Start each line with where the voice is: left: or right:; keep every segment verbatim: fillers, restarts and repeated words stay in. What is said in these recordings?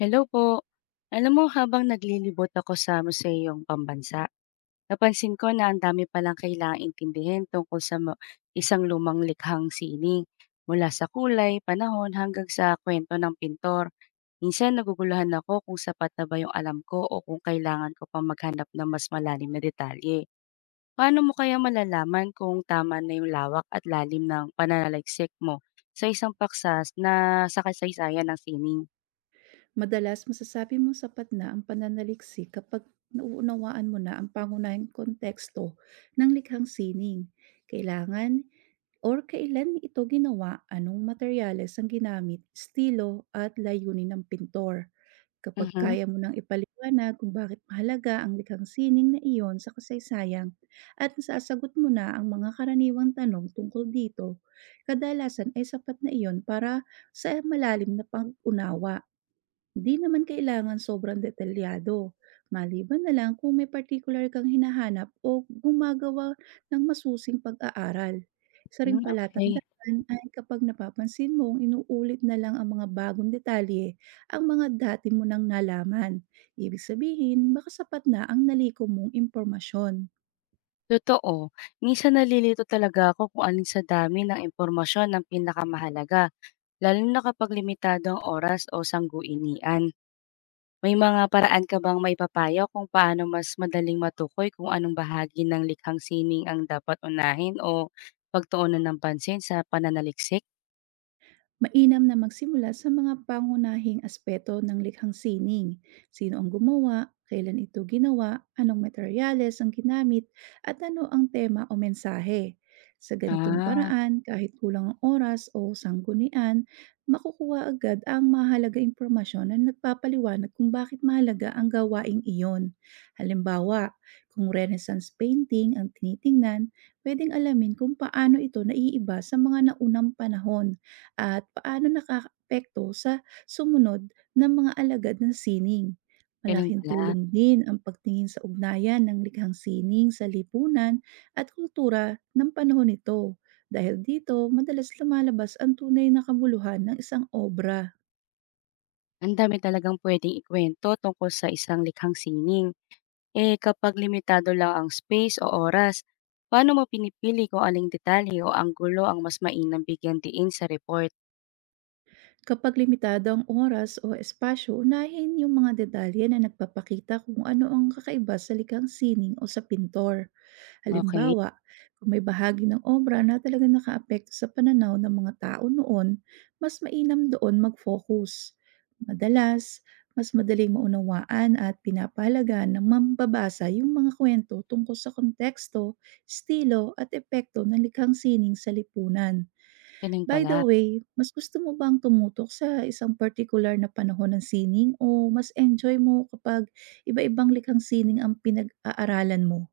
left: Hello po. Alam mo, habang naglilibot ako sa museyong pambansa, napansin ko na ang dami palang kailangang intindihin tungkol sa mu- isang lumang likhang sining. Mula sa kulay, panahon, hanggang sa kwento ng pintor. Minsan naguguluhan ako kung sapat na ba yung alam ko o kung kailangan ko pa maghanap ng mas malalim na detalye. Paano mo kaya malalaman kung tama na yung lawak at lalim ng pananaliksik mo sa isang paksas na sa kasaysayan ng sining?
right: Madalas masasabi mong sapat na ang pananaliksik kapag nauunawaan mo na ang pangunahing konteksto ng likhang sining. Kailangan or kailan ito ginawa, anong materyales ang ginamit, estilo at layunin ng pintor. Kapag
left: Mhm.
right: kaya mo nang ipaliwanag kung bakit mahalaga ang likhang sining na iyon sa kasaysayan at nasasagot mo na ang mga karaniwang tanong tungkol dito, kadalasan ay sapat na iyon para sa malalim na pag-unawa. Di naman kailangan sobrang detalyado, maliban na lang kung may particular kang hinahanap o gumagawa ng masusing pag-aaral. Isa ring
left: Hmm, okay.
right: palatandaan ay kapag napapansin mong inuulit na lang ang mga bagong detalye ang mga dati mo nang nalaman. Ibig sabihin, baka sapat na ang naliko mong impormasyon.
left: Totoo, minsan nalilito talaga ako kung alin sa dami ng impormasyon ang pinakamahalaga, lalo na kapag limitado ang oras o sangguinian. May mga paraan ka bang maipapayo kung paano mas madaling matukoy kung anong bahagi ng likhang sining ang dapat unahin o pagtuunan ng pansin sa pananaliksik?
right: Mainam na magsimula sa mga pangunahing aspeto ng likhang sining. Sino ang gumawa, kailan ito ginawa, anong materyales ang ginamit, at ano ang tema o mensahe. Sa ganitong
left: Ah,
right: paraan, kahit kulang ang oras o sanggunian, makukuha agad ang mahalaga impormasyon na nagpapaliwanag kung bakit mahalaga ang gawaing iyon. Halimbawa, kung Renaissance painting ang tinitingnan, pwedeng alamin kung paano ito naiiba sa mga naunang panahon at paano nakakaapekto sa sumunod ng mga alagad ng sining.
left: gano'n
right: Malaking
left: pala.
right: tulong din ang pagtingin sa ugnayan ng likhang sining sa lipunan at kultura ng panahon nito. Dahil dito, madalas lumalabas ang tunay na kabuluhan ng isang obra.
left: Ang dami talagang pwedeng ikuwento tungkol sa isang likhang sining. Eh, kapag limitado lang ang space o oras, paano mo pinipili kung aling detalye o anggulo ang mas mainam bigyang diin sa report?
right: Kapag limitado ang oras o espasyo, unahin yung mga detalye na nagpapakita kung ano ang kakaiba sa likhang sining o sa pintor.
left: Okay.
right: Halimbawa, kung may bahagi ng obra na talagang nakaapekto sa pananaw ng mga tao noon, mas mainam doon mag-focus. Madalas, mas madaling maunawaan at pinapahalagaan ng mambabasa yung mga kwento tungkol sa konteksto, estilo at epekto ng likhang sining sa lipunan.
left: Ganun
right: By the
left: pala.
right: way, mas gusto mo bang tumutok sa isang particular na panahon ng sining o mas enjoy mo kapag iba-ibang likhang sining ang pinag-aaralan mo?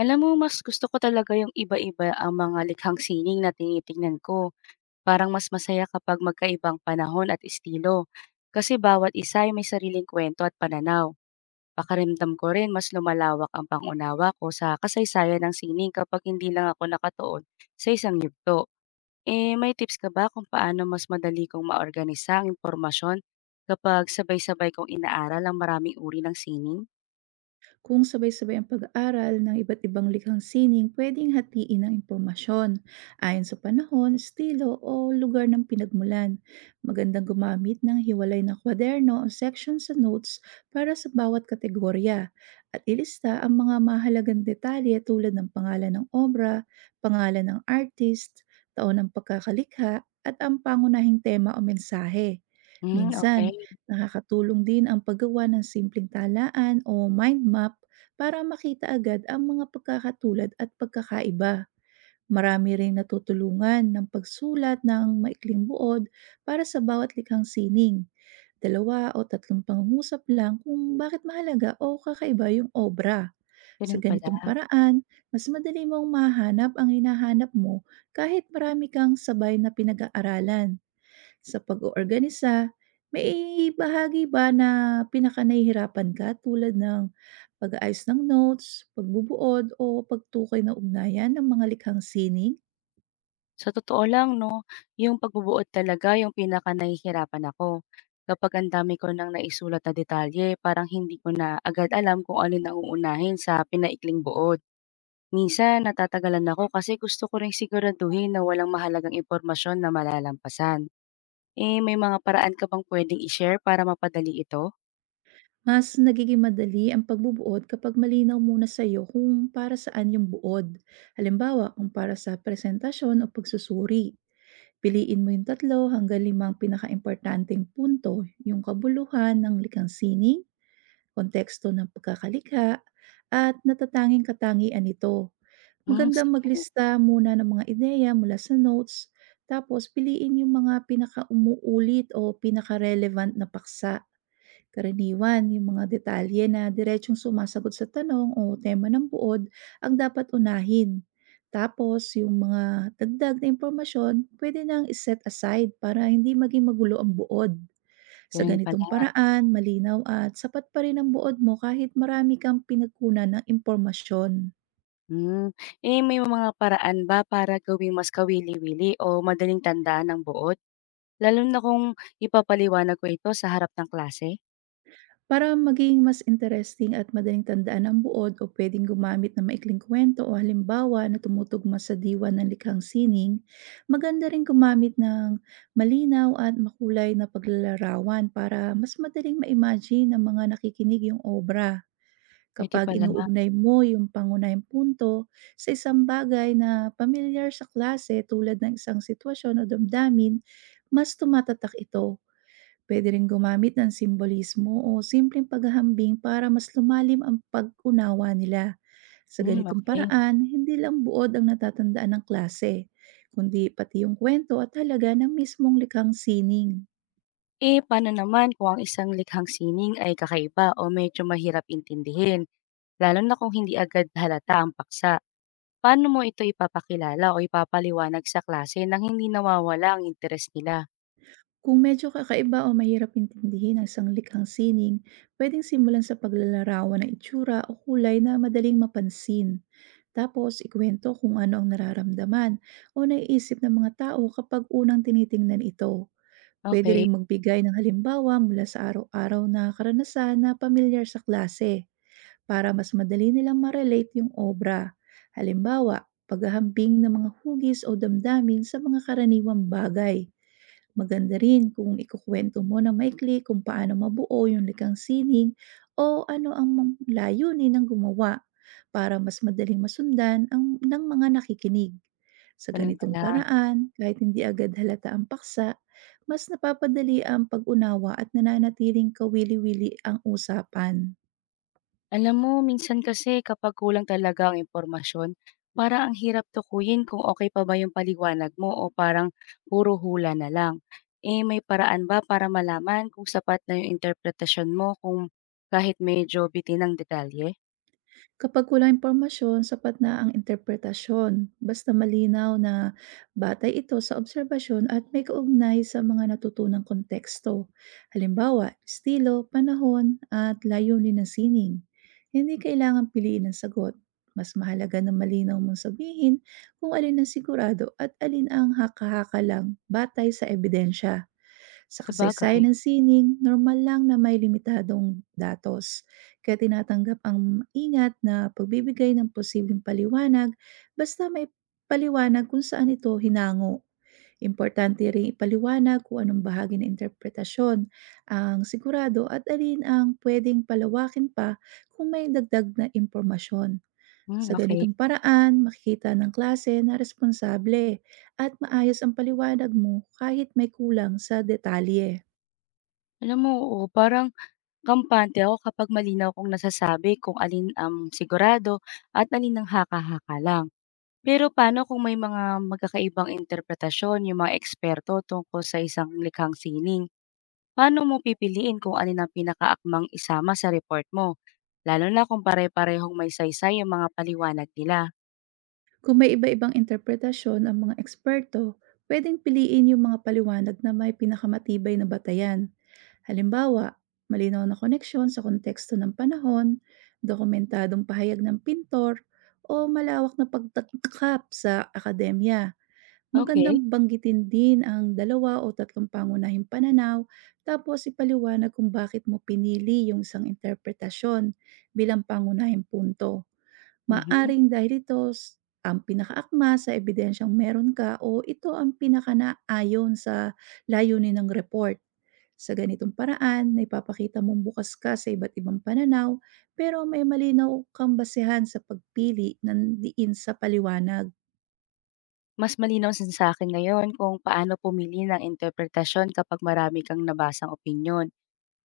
left: Alam mo, mas gusto ko talaga yung iba-iba ang mga likhang sining na tinitingnan ko. Parang mas masaya kapag magkaibang panahon at estilo. Kasi bawat isa ay may sariling kwento at pananaw. Pakaramdam ko rin mas lumalawak ang pangunawa ko sa kasaysayan ng sining kapag hindi lang ako nakatuon sa isang yugto. Eh, may tips ka ba kung paano mas madali kong maorganisa ang impormasyon kapag sabay-sabay kong inaaral ang maraming uri ng sining?
right: Kung sabay-sabay ang pag-aaral ng iba't ibang likhang sining, pwedeng hatiin ang impormasyon ayon sa panahon, estilo o lugar ng pinagmulan. Magandang gumamit ng hiwalay na kwaderno o section sa notes para sa bawat kategorya at ilista ang mga mahalagang detalye tulad ng pangalan ng obra, pangalan ng artist, taon ng pagkakalikha at ang pangunahing tema o mensahe.
left: Hmm,
right: Minsan,
left: okey.
right: nakakatulong din ang paggawa ng simpleng talaan o mind map para makita agad ang mga pagkakatulad at pagkakaiba. Marami ring natutulungan ng pagsulat ng maikling buod para sa bawat likhang sining. Dalawa o tatlong pangungusap lang kung bakit mahalaga o kakaiba yung obra. Sa
left: Gano'n pala.
right: ganitong paraan, mas madali mong mahanap ang hinahanap mo kahit marami kang sabay na pinag-aaralan. Sa pag-oorganisa, may bahagi ba na pinakanahihirapan ka tulad ng pag-aayos ng notes, pagbubuod o pagtukoy na ugnayan ng mga likhang sining?
left: Sa totoo lang 'no, yung pagbubuod talaga yung pinakanahihirapan ako. Kapag ang dami ko ng naisulat na detalye, parang hindi ko na agad alam kung alin ang uunahin sa pinaikling buod. Minsan natatagalan ako kasi gusto ko ring siguraduhin na walang mahalagang impormasyon na malalampasan. Eh, may mga paraan ka bang puwedeng i-share para mapadali ito?
right: Mas nagiging madali ang pagbubuod kapag malinaw muna sa iyo kung para saan yung buod. Halimbawa, kung para sa presentasyon o pagsusuri. Piliin mo yung tatlo hanggang limang pinakaimportanteng punto, yung kabuluhan ng likhang sining, konteksto ng pagkakalikha, at natatanging katangian nito.
left: Hmm,
right: Magandang
left: sige.
right: maglista muna ng mga ideya mula sa notes, tapos piliin yung mga pinakaumuulit o pinaka-relevant na paksa. Karaniwan, yung mga detalye na diretsyong sumasagot sa tanong o tema ng buod ang dapat unahin. Tapos, yung mga dagdag na impormasyon, pwede nang iset aside para hindi maging magulo ang buod. Sa
left: Gano'n
right: ganitong
left: pala.
right: paraan, malinaw at sapat pa rin ang buod mo kahit marami kang pinagkunan ng impormasyon.
left: Hmm, eh, may mga paraan ba para gawing mas kawili-wili o madaling tandaan ang buod? Lalo na kung ipapaliwanag ko ito sa harap ng klase?
right: Para maging mas interesting at madaling tandaan ang buod o pwedeng gumamit ng maikling kwento o halimbawa na tumutugma sa diwa ng likhang sining, maganda rin gumamit ng malinaw at makulay na paglalarawan para mas madaling ma-imagine ng mga nakikinig yung obra.
left: Puwede
right: Kapag
left: pala.
right: inuugnay mo yung pangunahing punto sa isang bagay na pamilyar sa klase tulad ng isang sitwasyon o damdamin, mas tumatatak ito. Pwede rin gumamit ng simbolismo o simpleng paghahambing para mas lumalim ang pag-unawa nila. Sa
left: Hmm,
right: ganitong
left: okay.
right: paraan, hindi lang buod ang natatandaan ng klase, kundi pati yung kwento at halaga ng mismong likhang sining.
left: Eh, paano naman kung ang isang likhang sining ay kakaiba o medyo mahirap intindihin, lalo na kung hindi agad halata ang paksa? Paano mo ito ipapakilala o ipapaliwanag sa klase nang hindi nawawala ang interes nila?
right: Kung medyo kakaiba o mahirap intindihin ang sanglikhang sining, pwedeng simulan sa paglalarawan ng itsura o kulay na madaling mapansin. Tapos, ikwento kung ano ang nararamdaman o naiisip ng mga tao kapag unang tinitingnan ito. Pwede
left: Okay.
right: rin magbigay ng halimbawa mula sa araw-araw na karanasan na pamilyar sa klase para mas madali nilang ma-relate yung obra. Halimbawa, paghahambing ng mga hugis o damdamin sa mga karaniwang bagay. Maganda rin kung ikukwento mo na maikli kung paano mabuo yung likhang sining o ano ang mang- layunin ng gumawa para mas madaling masundan ang, ng mga nakikinig. Sa
left: Ganun
right: ganitong
left: pala.
right: paraan, kahit hindi agad halata ang paksa, mas napapadali ang pag-unawa at nananatiling kawili-wili ang usapan.
left: Alam mo minsan kasi kapag kulang talaga ang impormasyon, parang ang hirap tukuyin kung okay pa ba yung paliwanag mo o parang puro hula na lang. Eh, may paraan ba para malaman kung sapat na yung interpretasyon mo kung kahit medyo bitin ang detalye?
right: Kapag kulang impormasyon, sapat na ang interpretasyon, basta malinaw na batay ito sa obserbasyon at may kaugnay sa mga natutunang konteksto. Halimbawa, estilo, panahon, at layunin ng sining. Hindi kailangan piliin ang sagot. Mas mahalaga na malinaw mong sabihin kung alin ang sigurado at alin ang haka-haka lang batay sa ebidensya. Sa kasaysayan
left: Sabagay,
right: ng sining, normal lang na may limitadong datos, kaya tinatanggap ang ingat na pagbibigay ng posibleng paliwanag basta may paliwanag kung saan ito hinango. Importante rin ipaliwanag kung anong bahagi ng interpretasyon ang sigurado at alin ang pwedeng palawakin pa kung may dagdag na impormasyon. Sa
left: hmm, okay.
right: ganitong paraan, makikita ng klase na responsable at maayos ang paliwanag mo kahit may kulang sa detalye.
left: Alam mo, oo, parang kampante ako kapag malinaw kong nasasabi kung alin ang sigurado at alin ang haka-haka lang. Pero paano kung may mga magkakaibang interpretasyon yung mga eksperto tungkol sa isang likhang sining? Paano mo pipiliin kung alin ang pinakaakmang isama sa report mo? Lalo na kung pare-parehong may saysay yung mga paliwanag nila.
right: Kung may iba-ibang interpretasyon ang mga eksperto, pwedeng piliin yung mga paliwanag na may pinakamatibay na batayan. Halimbawa, malinaw na koneksyon sa konteksto ng panahon, dokumentadong pahayag ng pintor, o malawak na pagtatakap sa akademya.
left: Okay.
right: Magandang banggitin din ang dalawa o tatlong pangunahing pananaw tapos ipaliwanag kung bakit mo pinili yung isang interpretasyon bilang pangunahing punto
left: Mhm.
right: maaring dahil ito s ang pinakaakma sa ebidensyang meron ka o ito ang pinakanaayon sa layunin ng report. Sa ganitong paraan, naipapakita mong bukas ka sa iba't ibang pananaw pero may malinaw kang basehan sa pagpili ng diin sa paliwanag.
left: Mas malinaw sa sa akin ngayon kung paano pumili ng interpretasyon kapag marami kang nabasang opinyon.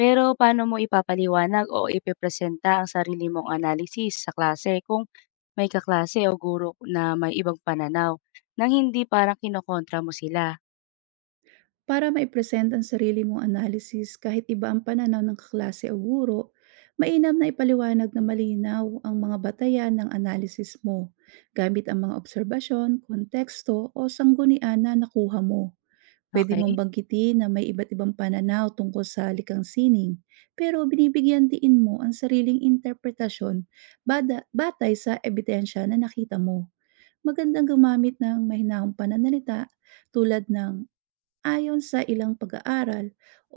left: Pero paano mo ipapaliwanag o ipepresenta ang sarili mong analysis sa klase kung may kaklase o guro na may ibang pananaw nang hindi parang kinokontra mo sila?
right: Para maipresent ang sarili mong analysis kahit iba ang pananaw ng kaklase o guro, mainam na ipaliwanag na malinaw ang mga batayan ng analysis mo gamit ang mga obserbasyon, konteksto o sanggunian na nakuha mo. Pwede mong
left: Okay.
right: banggitin na may iba't ibang pananaw tungkol sa likang sining, pero binibigyan diin mo ang sariling interpretasyon bada, batay sa ebidensya na nakita mo. Magandang gumamit ng mahinahong pananalita tulad ng ayon sa ilang pag-aaral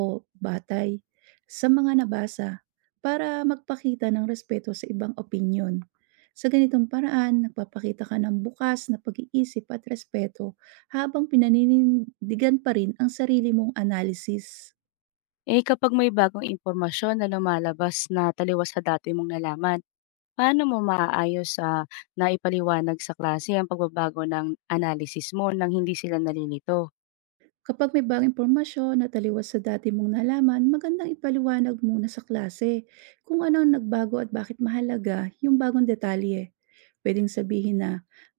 right: o batay sa mga nabasa para magpakita ng respeto sa ibang opinyon. Sa ganitong paraan, nagpapakita ka ng bukas na pag-iisip at respeto habang pinaninindigan pa rin ang sarili mong analysis.
left: Eh, kapag may bagong impormasyon na lumalabas na taliwas sa dati mong nalaman, paano mo maaayos, sa na ipaliwanag sa klase ang pagbabago ng analysis mo nang hindi sila nalilito?
right: Kapag may bagong impormasyon na taliwas sa dati mong nalaman, magandang ipaliwanag muna sa klase kung ano ang nagbago at bakit mahalaga yung bagong detalye. Pwedeng sabihin na,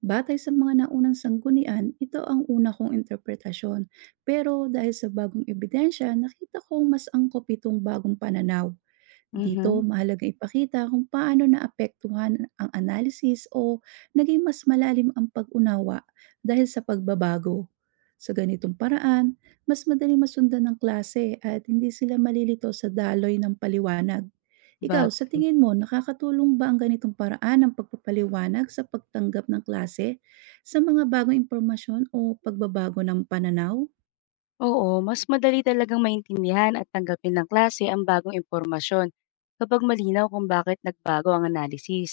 right: batay sa mga naunang sanggunian, ito ang una kong interpretasyon. Pero dahil sa bagong ebidensya, nakita kong mas angkop itong bagong pananaw. Dito,
left: Mhm,
right: mahalagang ipakita kung paano naapektuhan ang analysis o naging mas malalim ang pag-unawa dahil sa pagbabago. Sa ganitong paraan, mas madaling masundan ng klase at hindi sila malilito sa daloy ng paliwanag. Ikaw, sa
left: bagay.
right: tingin mo, nakakatulong ba ang ganitong paraan ng pagpapaliwanag sa pagtanggap ng klase sa mga bagong impormasyon o pagbabago ng pananaw?
left: Oo, mas madali talagang maintindihan at tanggapin ng klase ang bagong impormasyon kapag malinaw kung bakit nagbago ang analysis.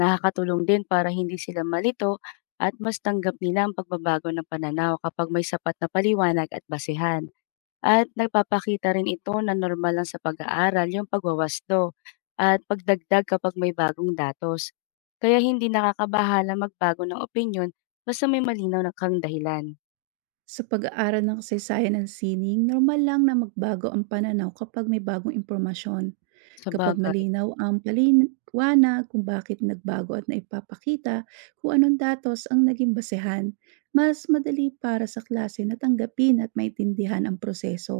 left: Nakakatulong din para hindi sila malito at mas tanggap nila ang pagbabago ng pananaw kapag may sapat na paliwanag at basehan. At nagpapakita rin ito na normal lang sa pag-aaral yung pagwawasto at pagdagdag kapag may bagong datos. Kaya hindi nakakabahala magbago ng opinyon basta may malinaw na kang dahilan.
right: Sa pag-aaral ng kasaysayan ng sining, normal lang na magbago ang pananaw kapag may bagong impormasyon.
left: Sa
right: Kapag
left: bagay,
right: malinaw ang paliwanag kung bakit nagbago at naipapakita kung anong datos ang naging basehan, mas madali para sa klase na tanggapin at maintindihan ang proseso.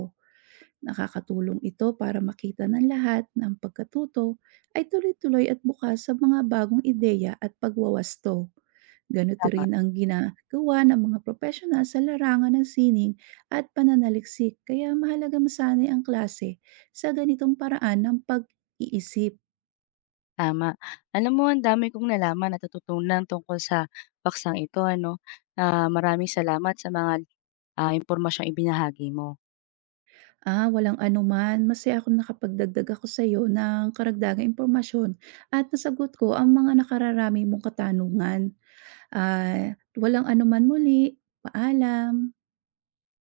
right: Nakakatulong ito para makita ng lahat na ang pagkatuto ay tuloy-tuloy at bukas sa mga bagong ideya at pagwawasto. Ganito
left: tama.
right: rin ang ginagawa ng mga profesional sa larangan ng sining at pananaliksik kaya mahalaga masanay ang klase sa ganitong paraan ng pag-iisip.
left: Tama. Alam mo ang dami kong nalaman, at natututunan tungkol sa paksang ito ano. Ah, maraming salamat sa mga, ah, impormasyong ibinahagi mo.
right: Ah, walang anuman. Masaya akong nakapagdagdag ako sa iyo ng karagdagang impormasyon at nasagot ko ang mga nakararami mong katanungan. Ah, walang anuman muli. Paalam.